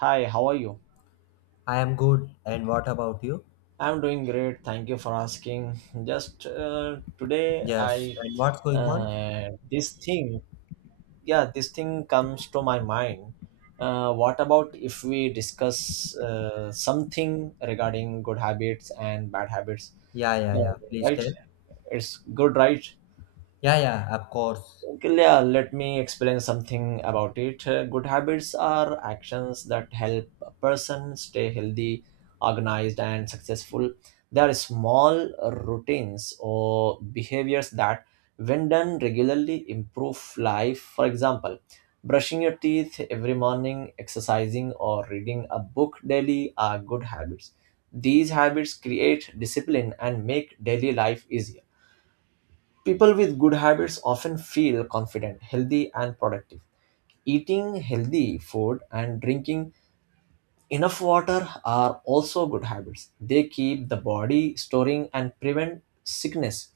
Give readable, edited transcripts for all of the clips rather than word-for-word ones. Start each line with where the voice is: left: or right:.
right: Hi, how are you?
left: I am good. And what about you?
right: I'm doing great. Thank you for asking. Just today,
left: Yes.
right: I
left: And what's going on?
right: this thing, yeah, this thing comes to my mind. What about if we discuss something regarding good habits and bad habits?
left: Yeah, yeah,
right: Uh,
left: yeah. Please
right: right?
left: tell.
right: It's good, right?
left: Yeah, yeah, of course.
right: Okay. Yeah, let me explain something about it. Good habits are actions that help a person stay healthy, organized, and successful. They are small routines or behaviors that, when done regularly, improve life. For example, brushing your teeth every morning, exercising, or reading a book daily are good habits. These habits create discipline and make daily life easier. People with good habits often feel confident, healthy, and productive. Eating healthy food and drinking enough water are also good habits. They keep the body storing and prevent sickness.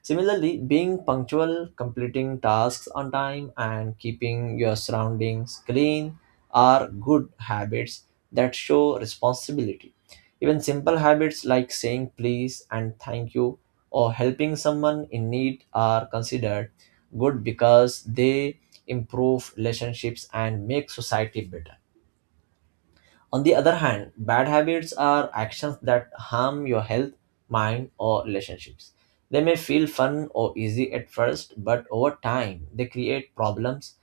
right: Similarly, being punctual, completing tasks on time, and keeping your surroundings clean are good habits that show responsibility. Even simple habits like saying please and thank you or helping someone in need are considered good because they improve relationships and make society better. On the other hand, bad habits are actions that harm your health, mind, or relationships. They may feel fun or easy at first, but over time, they create problems.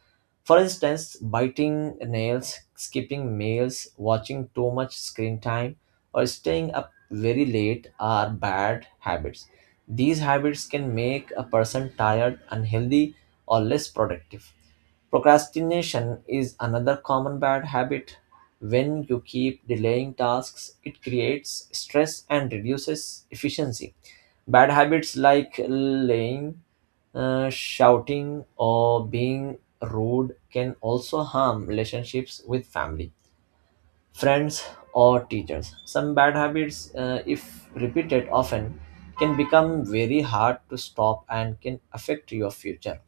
right: For instance, biting nails, skipping meals, watching too much screen time, or staying up very late are bad habits. These habits can make a person tired, unhealthy, or less productive. Procrastination is another common bad habit. When you keep delaying tasks, it creates stress and reduces efficiency. Bad habits like lying, shouting, or being rude can also harm relationships with family, friends, or teachers. Some bad habits, if repeated often, can become very hard to stop and can affect your future.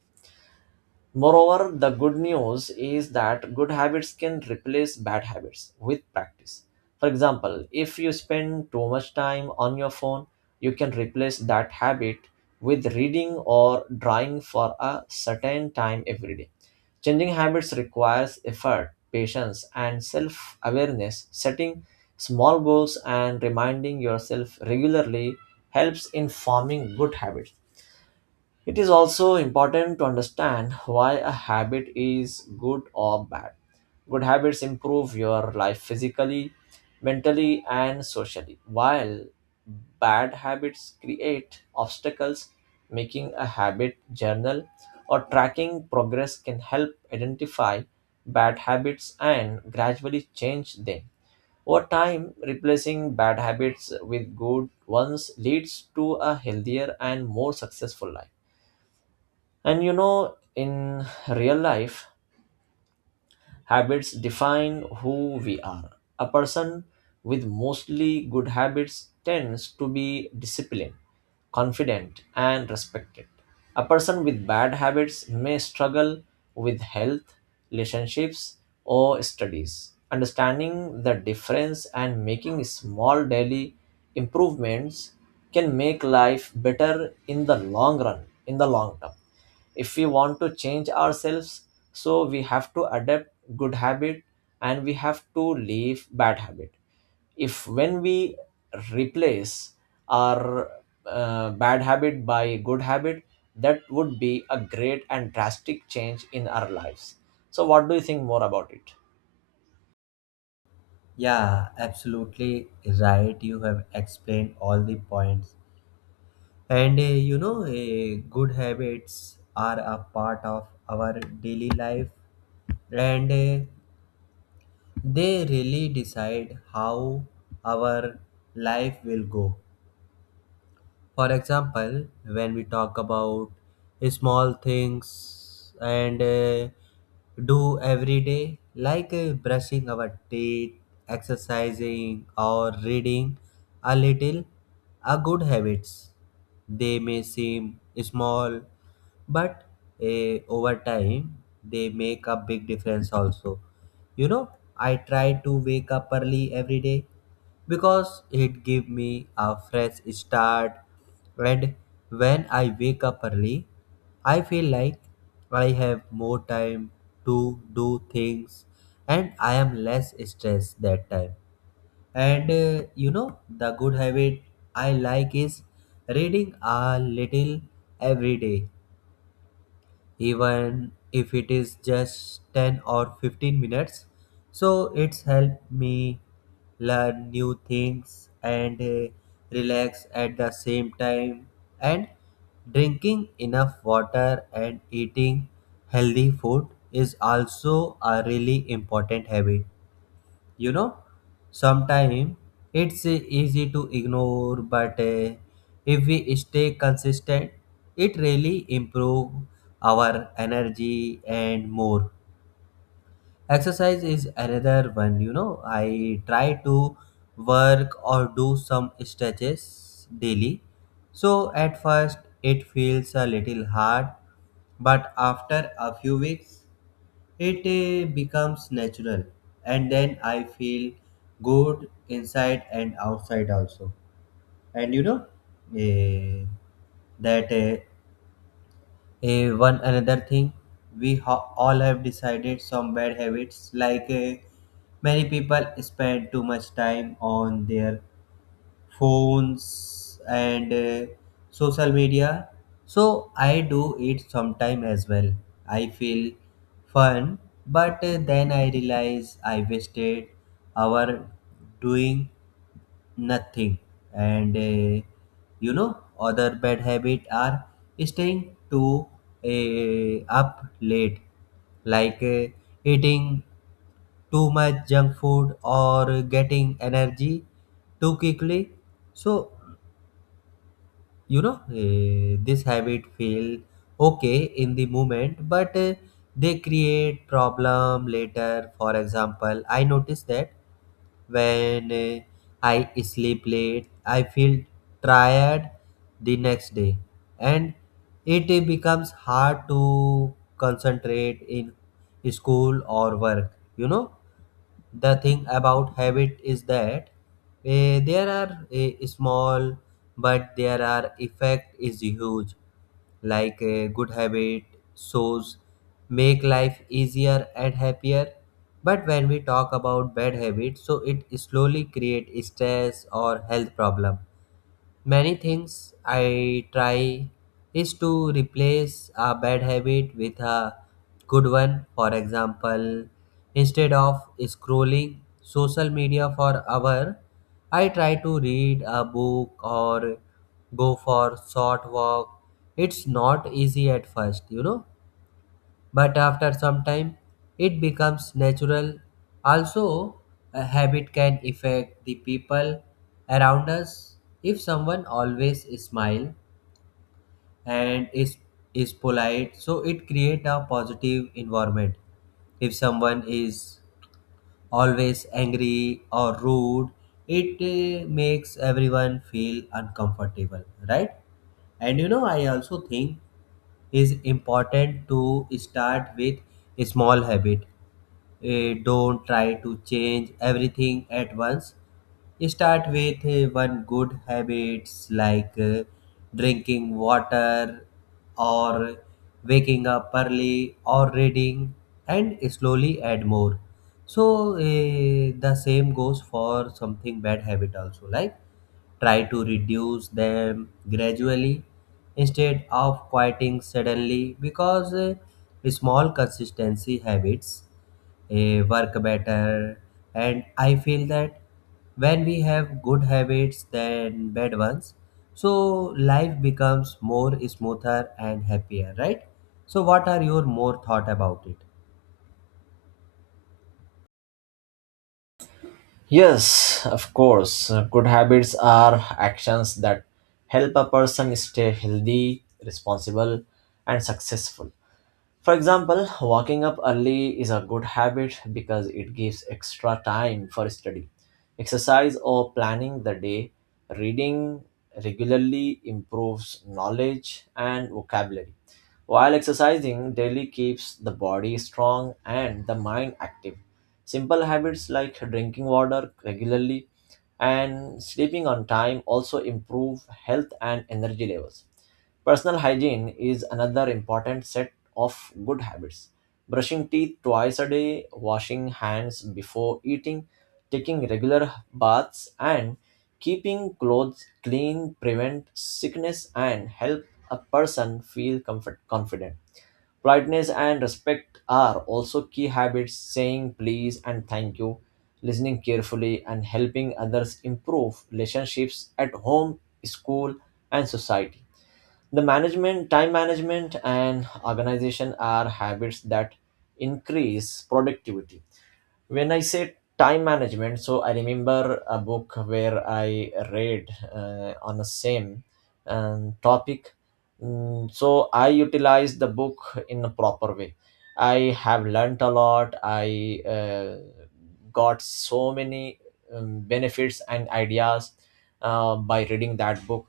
right: Moreover, the good news is that good habits can replace bad habits with practice. For example, if you spend too much time on your phone, you can replace that habit with reading or drawing for a certain time every day. Changing habits requires effort, patience, and self awareness. Setting small goals and reminding yourself regularly helps in forming good habits. It is also important to understand why a habit is good or bad. Good habits improve your life physically, mentally, and socially, while bad habits create obstacles. Making a habit journal or tracking progress can help identify bad habits and gradually change them. Over time, replacing bad habits with good ones leads to a healthier and more successful life. And you know, in real life, habits define who we are. A person with mostly good habits tends to be disciplined, confident, and respected. A person with bad habits may struggle with health, relationships, or studies. Understanding the difference and making small daily improvements can make life better in the long run, in the long term. If we want to change ourselves, so we have to adapt good habit and we have to leave bad habit. If when we replace our bad habit by good habit, that would be a great and drastic change in our lives. So what do you think more about it?
left: Yeah, absolutely right. You have explained all the points. And you know, good habits are a part of our daily life, and they really decide how our life will go. For example, when we talk about small things and do every day, like brushing our teeth, exercising, or reading a little, are good habits. They may seem small, but over time, they make a big difference also. You know, I try to wake up early every day because it gives me a fresh start. And when I wake up early, I feel like I have more time to do things, and I am less stressed that time. And you know, the good habit I like is reading a little every day, even if it is just 10 or 15 minutes. So it's helped me learn new things and relax at the same time. And drinking enough water and eating healthy food is also a really important habit. You know, sometimes it's easy to ignore, but if we stay consistent it really improve our energy and more. Exercise is another one, you know. I try to work or do some stretches daily. So at first it feels a little hard, but after a few weeks it becomes natural, and then I feel good inside and outside also. And you know, eh, that uh, one another thing we all have decided some bad habits, like many people spend too much time on their phones and social media. So I do it sometime as well. I feel fun, but then I realize I wasted our doing nothing. And you know, other bad habit are staying too up late, like eating too much junk food or getting energy too quickly. So you know, this habit feel okay in the moment, but they create problem later. For example, I noticed that when I sleep late I feel tired the next day, and it becomes hard to concentrate in school or work. You know, the thing about habit is that there are small, but their are effect is huge. Like a good habit shows make life easier and happier, but when we talk about bad habits, so it slowly create stress or health problem. Many things I try is to replace a bad habit with a good one. For example, instead of scrolling social media for hour, I try to read a book or go for short walk. It's not easy at first, you know, but after some time it becomes natural. Also, a habit can affect the people around us. If someone always smile and is polite, so it create a positive environment. If someone is always angry or rude, it makes everyone feel uncomfortable, right? And you know, I also think is important to start with a small habit. Don't try to change everything at once. Start with one good habits, like drinking water or waking up early or reading, and slowly add more. So the same goes for something bad habit also, like try to reduce them gradually instead of quieting suddenly, because small consistency habits work better. And I feel that when we have good habits than bad ones, so life becomes more smoother and happier, right? So what are your more thought about it?
right: Yes, of course. Good habits are actions that help a person stay healthy, responsible, and successful. For example, waking up early is a good habit because it gives extra time for study, exercise, or planning the day. Reading regularly improves knowledge and vocabulary, while exercising daily keeps the body strong and the mind active. Simple habits like drinking water regularly and sleeping on time also improve health and energy levels. Personal hygiene is another important set of good habits: brushing teeth twice a day, washing hands before eating, taking regular baths, and keeping clothes clean prevent sickness and help a person feel comfort, confident. Politeness and respect are also key habits. Saying please and thank you, listening carefully, and helping others improve relationships at home, school, and society. The management, time management, and organization are habits that increase productivity. When I say time management, so I remember a book where I read on the same topic. So I utilized the book in a proper way. I have learnt a lot. I got so many benefits and ideas by reading that book.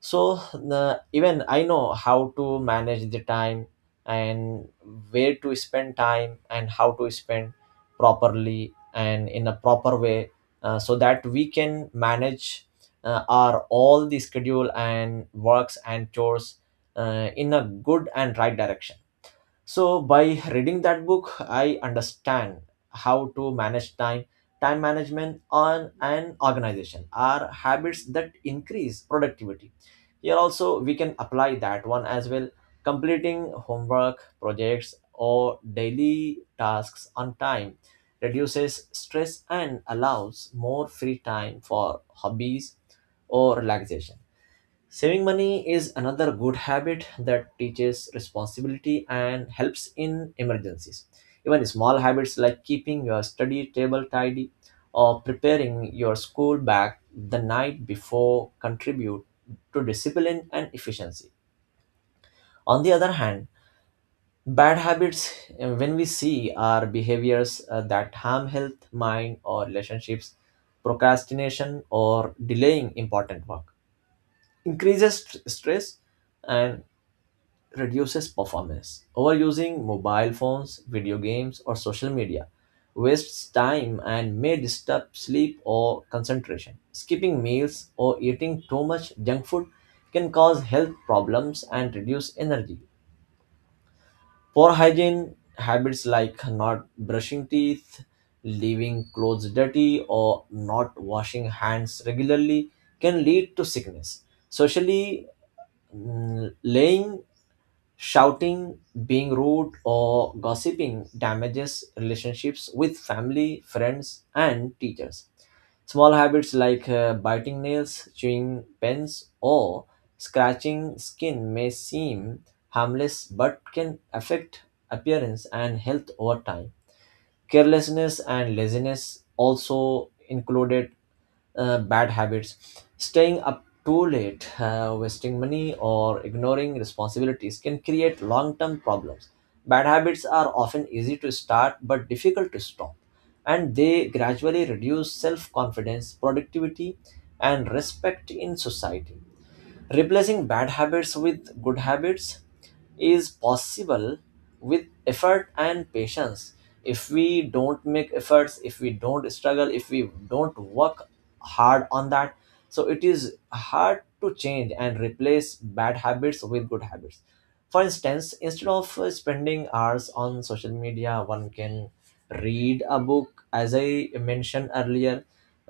right: So the even I know how to manage the time and where to spend time and how to spend properly and in a proper way, so that we can manage our all the schedule and works and chores in a good and right direction. So by reading that book, I understand how to manage time. Time management on an organization are habits that increase productivity. Here also we can apply that one as well. Completing homework, projects or daily tasks on time reduces stress and allows more free time for hobbies or relaxation. Saving money is another good habit that teaches responsibility and helps in emergencies. Even small habits like keeping your study table tidy or preparing your school bag the night before contribute to discipline and efficiency. On the other hand, bad habits, when we see, are behaviors that harm health, mind, or relationships. Procrastination, or delaying important work, increases stress, and reduces performance. Overusing mobile phones, video games, or social media wastes time and may disturb sleep or concentration. Skipping meals or eating too much junk food can cause health problems and reduce energy. Poor hygiene habits like not brushing teeth, leaving clothes dirty, or not washing hands regularly can lead to sickness. Socially, mm, laying shouting, being rude, or gossiping damages relationships with family, friends, and teachers. Small habits like biting nails, chewing pens, or scratching skin may seem harmless but can affect appearance and health over time. Carelessness and laziness also included bad habits. Staying up too late, wasting money, or ignoring responsibilities can create long term problems. Bad habits are often easy to start but difficult to stop, and they gradually reduce self confidence, productivity, and respect in society. Replacing bad habits with good habits is possible with effort and patience. If we don't make efforts, if we don't struggle, if we don't work hard on that, so it is hard to change and replace bad habits with good habits. For instance, instead of spending hours on social media, one can read a book. As I mentioned earlier,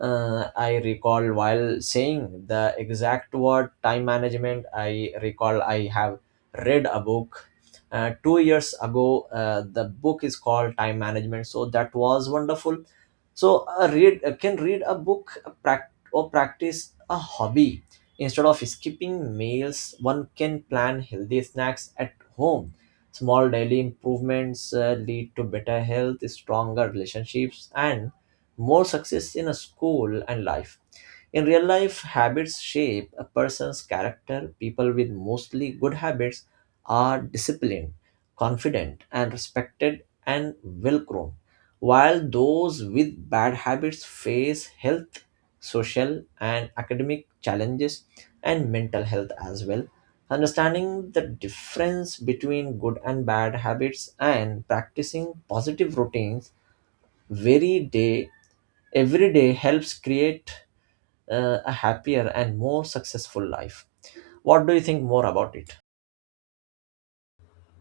right: I recall while saying the exact word time management, I recall I have read a book 2 years ago. The book is called time management, so that was wonderful. So read can read a book, prac- or practice a hobby. Instead of skipping meals, one can plan healthy snacks at home. Small daily improvements lead to better health, stronger relationships, and more success in a school and life. In real life, habits shape a person's character. People with mostly good habits are disciplined, confident, and respected and well grown, while those with bad habits face health, social, and academic challenges and mental health as well. Understanding the difference between good and bad habits and practicing positive routines very day every day helps create a happier and more successful life. What do you think more about it?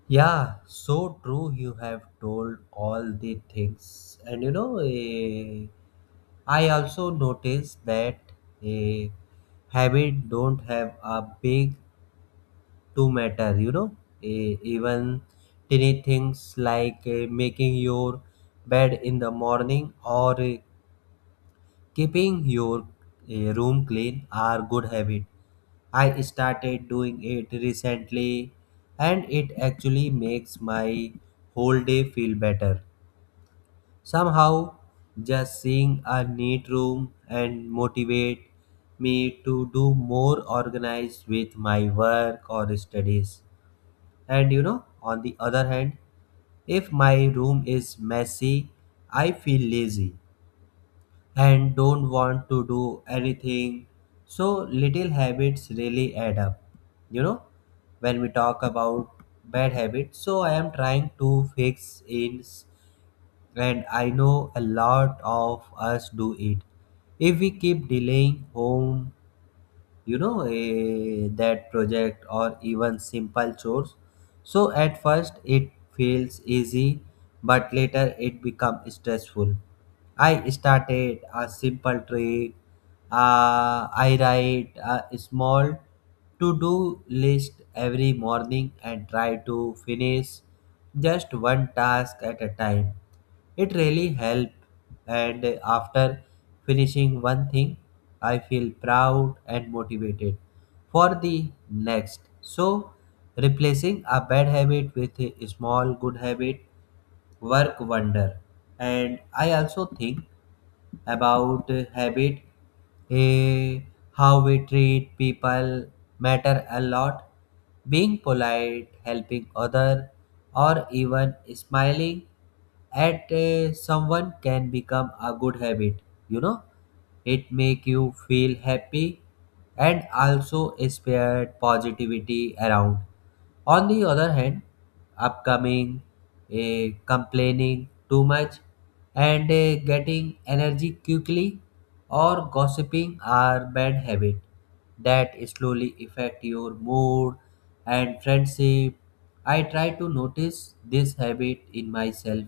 left: Yeah, so true. You have told all the things, and you know, I also noticed that a habit don't have a big to matter. You know, even tiny things like making your bed in the morning or keeping your room clean are good habit. I started doing it recently and it actually makes my whole day feel better. Somehow just seeing a neat room and motivate me to do more organized with my work or studies. And you know, on the other hand, if my room is messy, I feel lazy and don't want to do anything. So little habits really add up. You know, when we talk about bad habits, so I am trying to fix it, and I know a lot of us do it. If we keep delaying home, you know, that project or even simple chores, so at first it feels easy but later it becomes stressful. I started a simple trick. I write a small to do list every morning and try to finish just one task at a time. It really helped, and after finishing one thing I feel proud and motivated for the next. So replacing a bad habit with a small good habit work wonder. And I also think about habit, eh, how we treat people matter a lot. Being polite, helping other, or even smiling at someone can become a good habit. You know, it make you feel happy and also spread positivity around. On the other hand, upcoming, complaining too much, and getting energy quickly or gossiping are bad habits that slowly affect your mood and friendship. I try to notice this habit in myself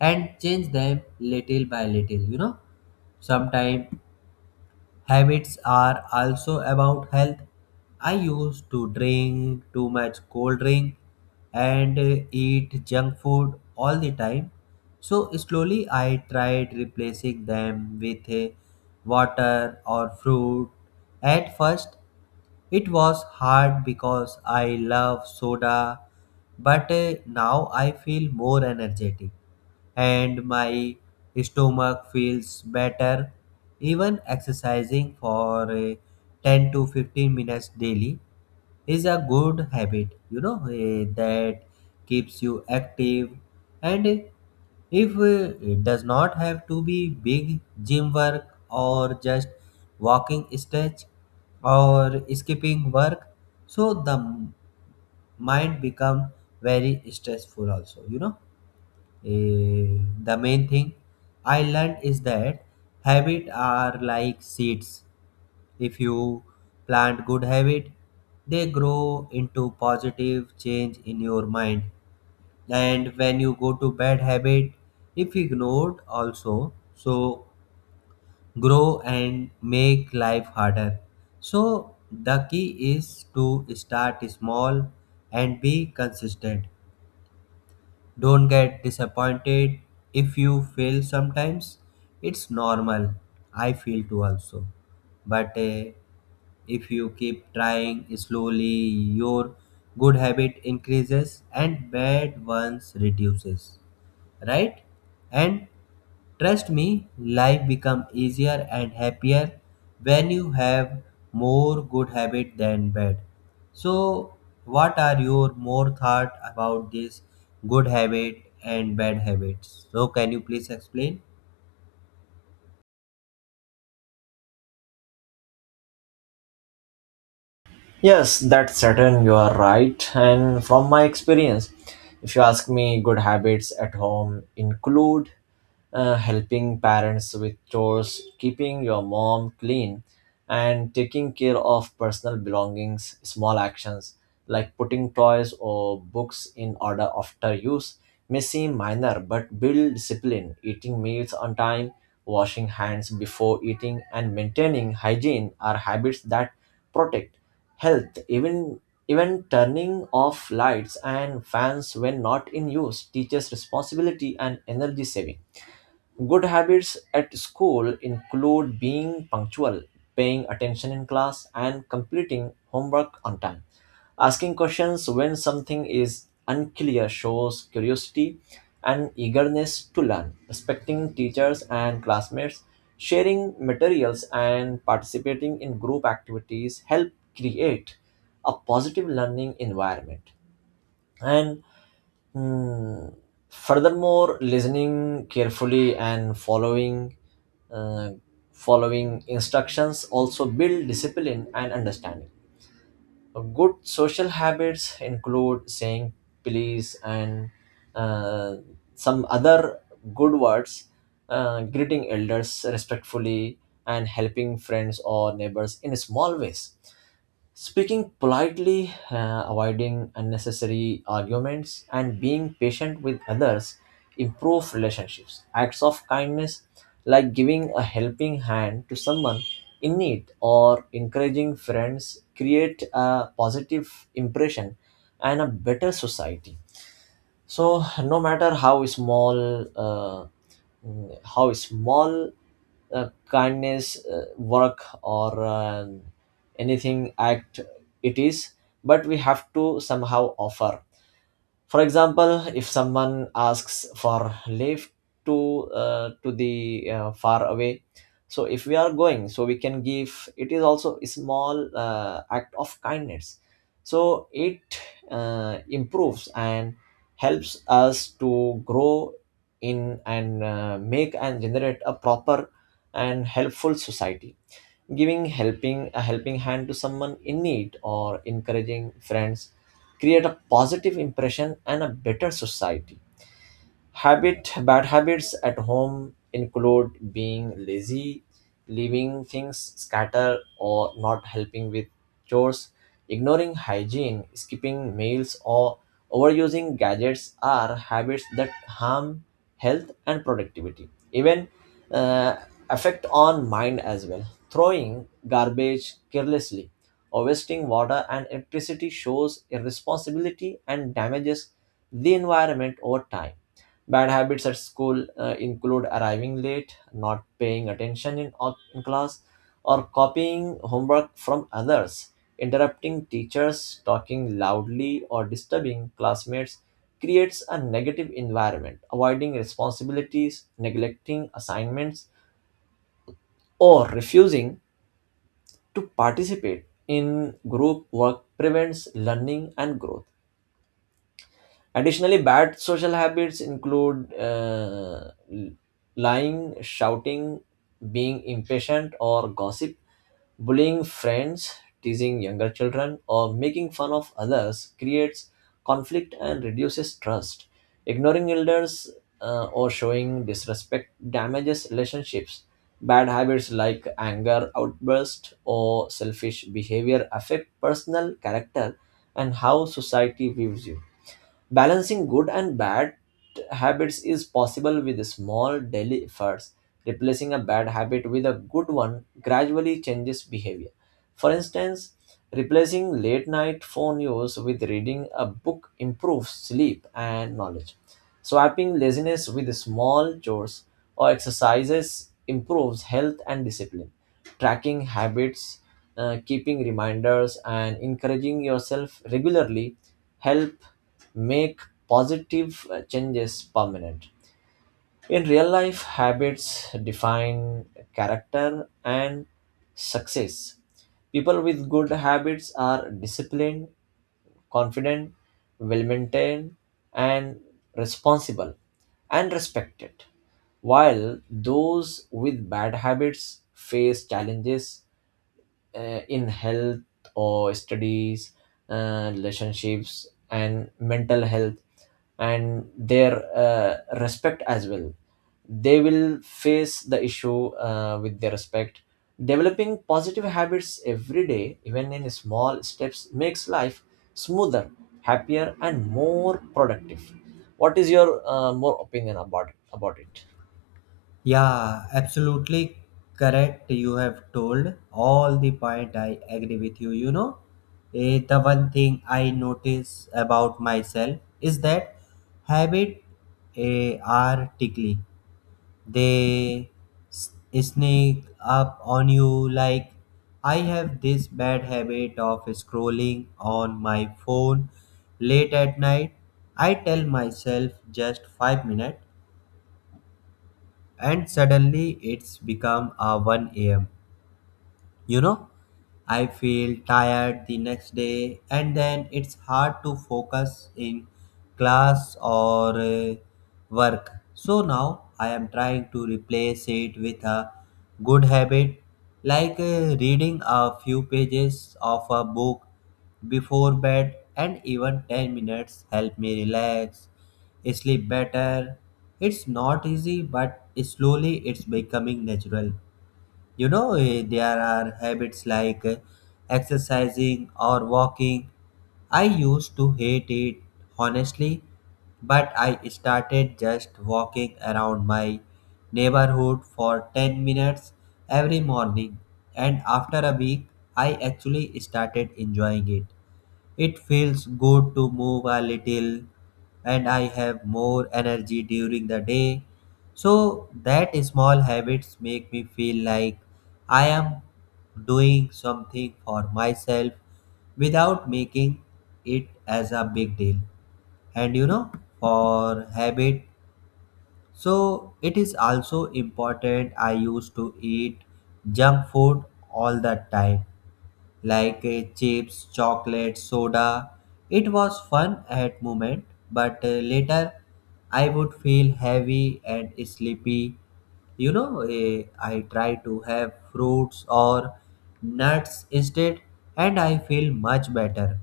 left: and change them little by little, you know. Sometimes habits are also about health. I used to drink too much cold drink and eat junk food all the time. So slowly I tried replacing them with water or fruit. At first it was hard because I love soda, but now I feel more energetic and my stomach feels better. Even exercising for 10 to 15 minutes daily is a good habit, you know, that keeps you active and if it does not have to be big gym work or just walking stretch or skipping work. So the mind become very stressful also, you know. The main thing I learned is that habit are like seeds. If you plant good habit, they grow into positive change in your mind. And when you go to bad habit, if ignored also, so grow and make life harder. So the key is to start small and be consistent. Don't get disappointed if you fail sometimes. It's normal. I feel too also. But if you keep trying slowly, your good habit increases and bad ones reduces, right? And trust me, life become easier and happier when you have more good habit than bad. So what are your more thought about this good habit and bad habits? So can you please explain?
right: Yes, that's certain. You are right. And from my experience, if you ask me, good habits at home include helping parents with chores, keeping your mom clean, and taking care of personal belongings. Small actions like putting toys or books in order after use may seem minor but build discipline. Eating meals on time, washing hands before eating, and maintaining hygiene are habits that protect health. Even turning off lights and fans when not in use teaches responsibility and energy saving. Good habits at school include being punctual, paying attention in class, and completing homework on time. Asking questions when something is unclear shows curiosity and eagerness to learn. Respecting teachers and classmates, sharing materials, and participating in group activities help create a positive learning environment. And Mm, Furthermore, listening carefully and uh, following instructions also build discipline and understanding. Good social habits include saying please and uh, some other good words, greeting elders respectfully, and helping friends or neighbors in small ways. Speaking politely, avoiding unnecessary arguments, and being patient with others improve relationships. Acts of kindness, like giving a helping hand to someone in need or encouraging friends, create a positive impression and a better society. So no matter how small kindness work or anything act it is, but we have to somehow offer. For example, if someone asks for leave to the far away, so if we are going, so we can give. It is also a small act of kindness, so it improves and helps us to grow in, and make and generate a proper and helpful society. Giving helping a helping hand to someone in need or encouraging friends create a positive impression and a better society. Habit Bad habits at home include being lazy, leaving things scatter or not helping with chores. Ignoring hygiene, skipping meals or overusing gadgets are habits that harm health and productivity. Even uh, affect on mind as well. Throwing garbage carelessly or wasting water and electricity shows irresponsibility and damages the environment over time. Bad habits at school include arriving late, not paying attention in class, or copying homework from others. Interrupting teachers, talking loudly, or disturbing classmates creates a negative environment. Avoiding responsibilities, neglecting assignments, or refusing to participate in group work prevents learning and growth. Additionally, bad social habits include lying, shouting, being impatient, or gossip. Bullying friends, teasing younger children, or making fun of others creates conflict and reduces trust. Ignoring elders or showing disrespect damages relationships. Bad habits like anger outburst or selfish behavior affect personal character and how society views you. Balancing good and bad habits is possible with small daily efforts. Replacing a bad habit with a good one gradually changes behavior. For instance, replacing late night phone use with reading a book improves sleep and knowledge. Swapping laziness with small chores or exercises improves health and discipline. Tracking habits, keeping reminders, and encouraging yourself regularly help make positive changes permanent. In real life, habits define character and success. People with good habits are disciplined, confident, well maintained, and responsible and respected, while those with bad habits face challenges in health or studies, relationships, and mental health, and their respect as well. They will face the issue with their respect. Developing positive habits every day, even in small steps, makes life smoother, happier, and more productive. What is your more opinion about it?
left: Yeah, absolutely correct. You have told all the point. I agree with you. You know, the one thing I notice about myself is that habit are tickly. They s- sneak up on you. Like, I have this bad habit of scrolling on my phone late at night. I tell myself just 5 minutes, and suddenly it's become a 1 a.m. You know, I feel tired the next day, and then it's hard to focus in class or work. So now I am trying to replace it with a good habit, like reading a few pages of a book before bed, and even 10 minutes help me relax, sleep better. It's not easy, but slowly it's becoming natural. You know, there are habits like exercising or walking. I used to hate it, honestly, but I started just walking around my neighborhood for 10 minutes every morning, and after a week I actually started enjoying it. It feels good to move a little, and I have more energy during the day. So that small habits make me feel like I am doing something for myself without making it as a big deal. And you know, for habit, so it is also important. I used to eat junk food all the time, like chips, chocolate, soda. It was fun at moment, but later I would feel heavy and sleepy. You know, I try to have fruits or nuts instead, and I feel much better.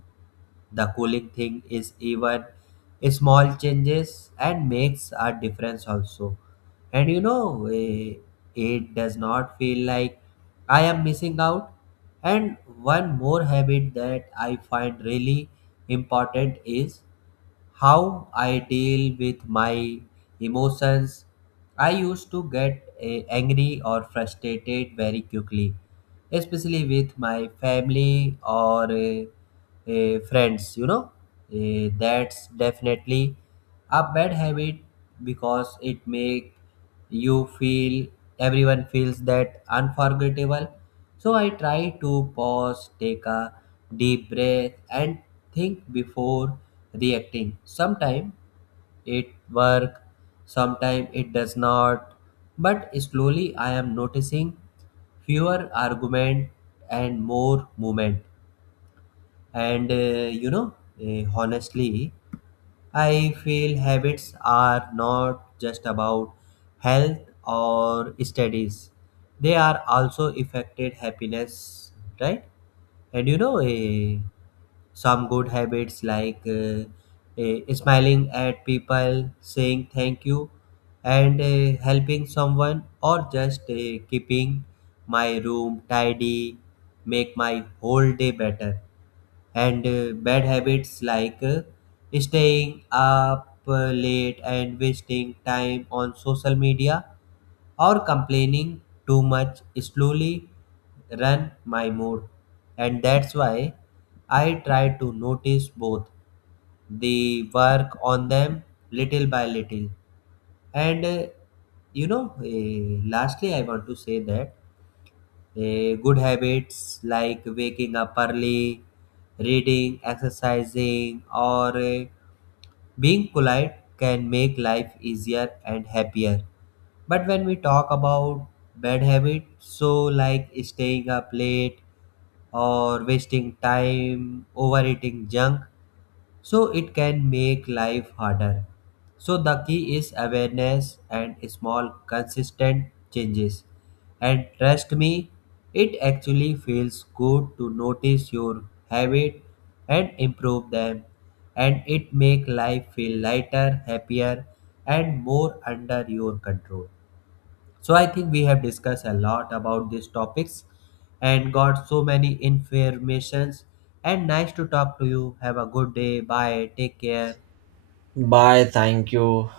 left: The cooling thing is even small changes and makes a difference also. And you know, it does not feel like I am missing out. And one more habit that I find really important is how I deal with my emotions. I used to get angry or frustrated very quickly, especially with my family or friends. You know, that's definitely a bad habit because it make you feel everyone feels that unforgettable. So I try to pause, take a deep breath, and think before reacting. Sometimes it work, sometimes it does not, but slowly I am noticing fewer argument and more movement. And you know, honestly, I feel habits are not just about health or studies. They are also affected happiness, right? And you know, some good habits like smiling at people, saying thank you, and helping someone, or just keeping my room tidy, make my whole day better. And bad habits like staying up late and wasting time on social media or complaining too much slowly run my mood. And that's why I try to notice both the work on them little by little. And you know, lastly I want to say that good habits like waking up early, reading, exercising, or being polite can make life easier and happier. But when we talk about bad habits, so like staying up late or wasting time, overeating junk, so it can make life harder. So the key is awareness and small consistent changes. And trust me, it actually feels good to notice your habit and improve them, and it make life feel lighter, happier, and more under your control. So I think we have discussed a lot about these topics and got so many informations, and nice to talk to you. Have a good day. Bye. Take care.
right: Bye. Thank you.